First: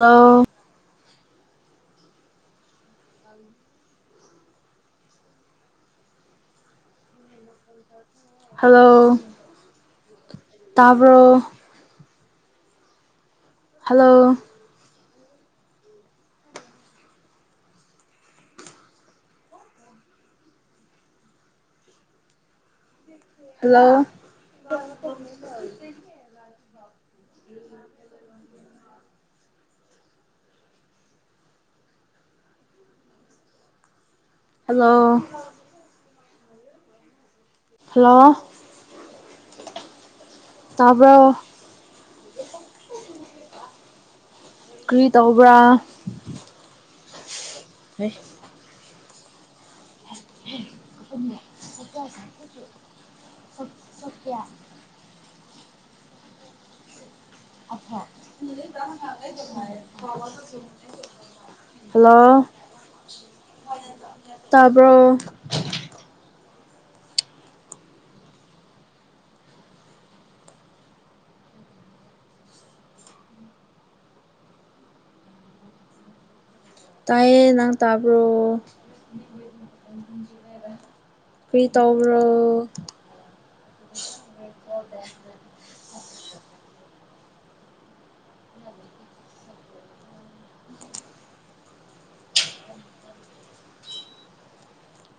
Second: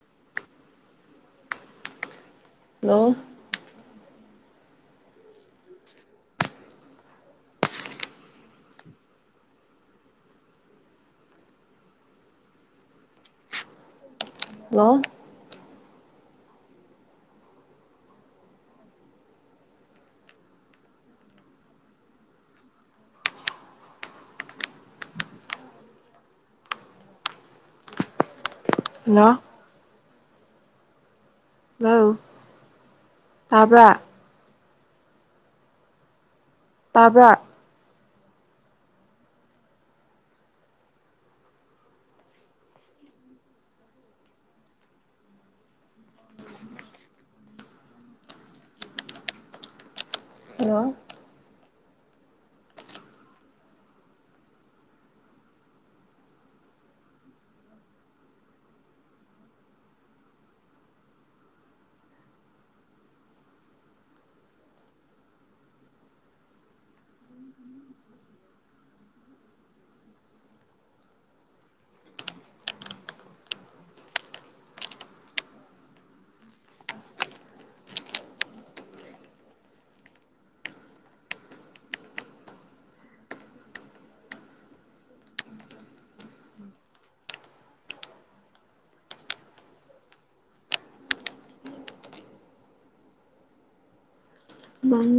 ꯂꯣ hello hello ꯇꯕ꯭ꯔꯣ hello hello hello [inaudible] [inaudible] hello hello ꯇꯥꯕ꯭ꯔꯥ hello ꯇꯥꯕ꯭ꯔꯥ ꯍꯜꯂꯣ ꯇꯥꯕꯔꯣ꯫ ꯀ꯭ꯔꯤ ꯇꯧꯕ꯭ꯔꯥ [inaudible] ꯍꯩ ꯍꯜꯂꯣ [inaudible] [inaudible] ꯍꯜꯂꯣ ꯇꯥꯕ꯭ꯔꯣ ꯇꯥꯢꯌꯦ ꯅꯪ ꯇꯥꯕ꯭ꯔꯣ ꯀ꯭ꯔꯤ ꯇꯧꯕ꯭ꯔꯣ [inaudible] ꯅꯪ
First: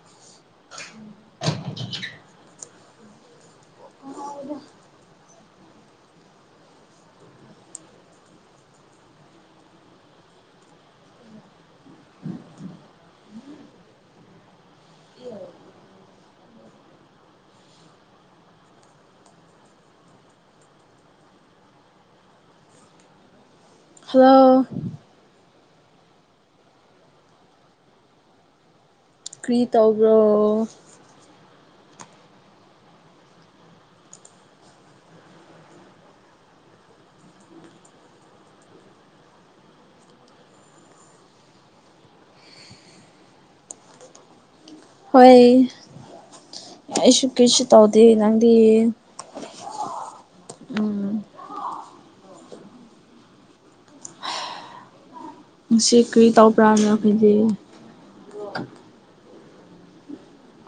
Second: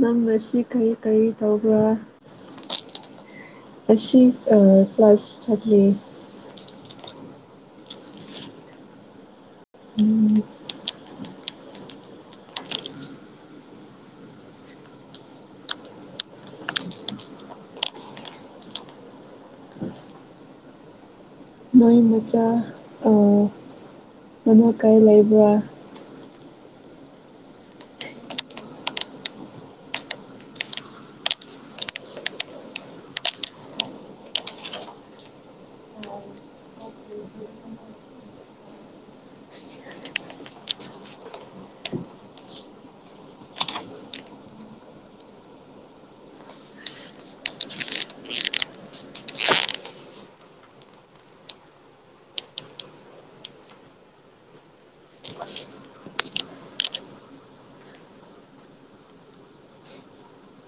ꯅꯪ ꯉꯁꯣ ꯀꯔꯤ ꯀꯔꯤ ꯇꯧꯕ꯭ꯔꯥ ꯉꯁꯤ ꯑ ꯀ꯭ꯂꯥꯁ ꯆꯠꯂꯤ ꯎꯝ ꯃꯣꯏ ꯃꯆꯥ ꯍꯜꯂꯣ ꯃꯅꯥ ꯀꯥꯏ ꯂꯩꯕ꯭ꯔꯥ ꯀ꯭ꯔꯤ ꯇꯧꯕꯔꯣ ꯍꯣꯏ ꯑꯩꯁꯨ ꯀꯩꯁꯨ ꯇꯧꯗꯦ ꯅꯪꯗꯤ ꯎꯝ ꯉꯁꯤ ꯀ꯭ꯔꯤ ꯇꯧꯕ꯭ꯔꯥ ꯅꯥꯈꯣꯏꯗꯤ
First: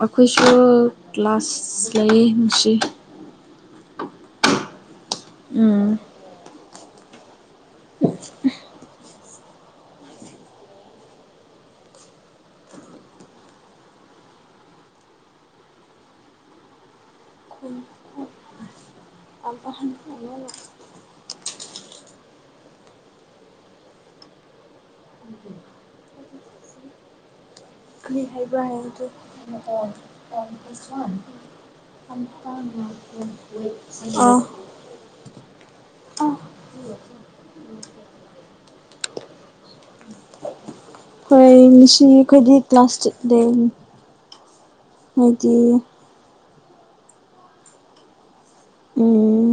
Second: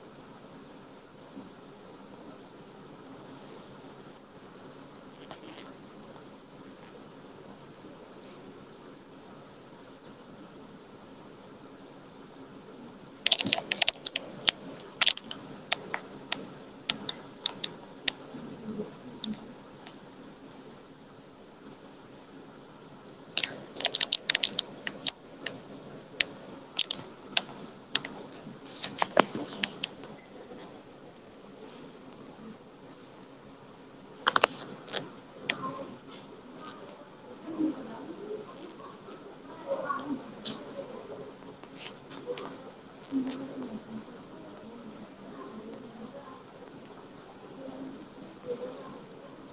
ꯑꯩꯈꯣꯏꯁꯨ ꯀ꯭ꯂꯥꯁ ꯂꯩꯌꯦ ꯉꯁꯤ ꯎꯝ [inaudible] [unintelligible] ꯑꯥ ꯍꯣꯏ ꯉꯁꯤ ꯑꯩꯈꯣꯏꯗꯤ ꯀ꯭ꯂꯥꯁ ꯆꯠꯂꯦ [unintelligible] ꯎꯝ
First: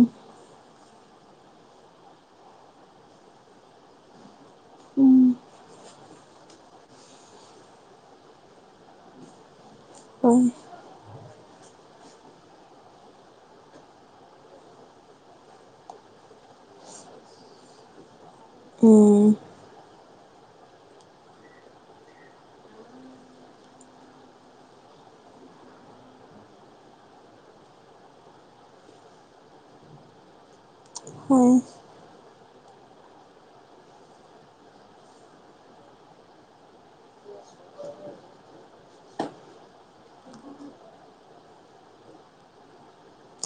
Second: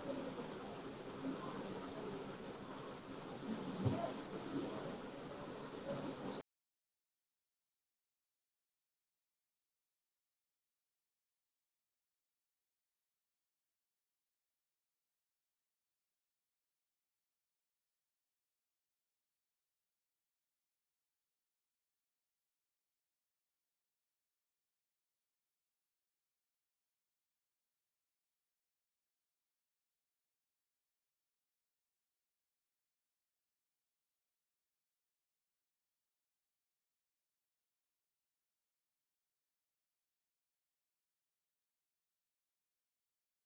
ꯎꯝ [unintelligible] ꯎꯝ ꯍꯣꯢ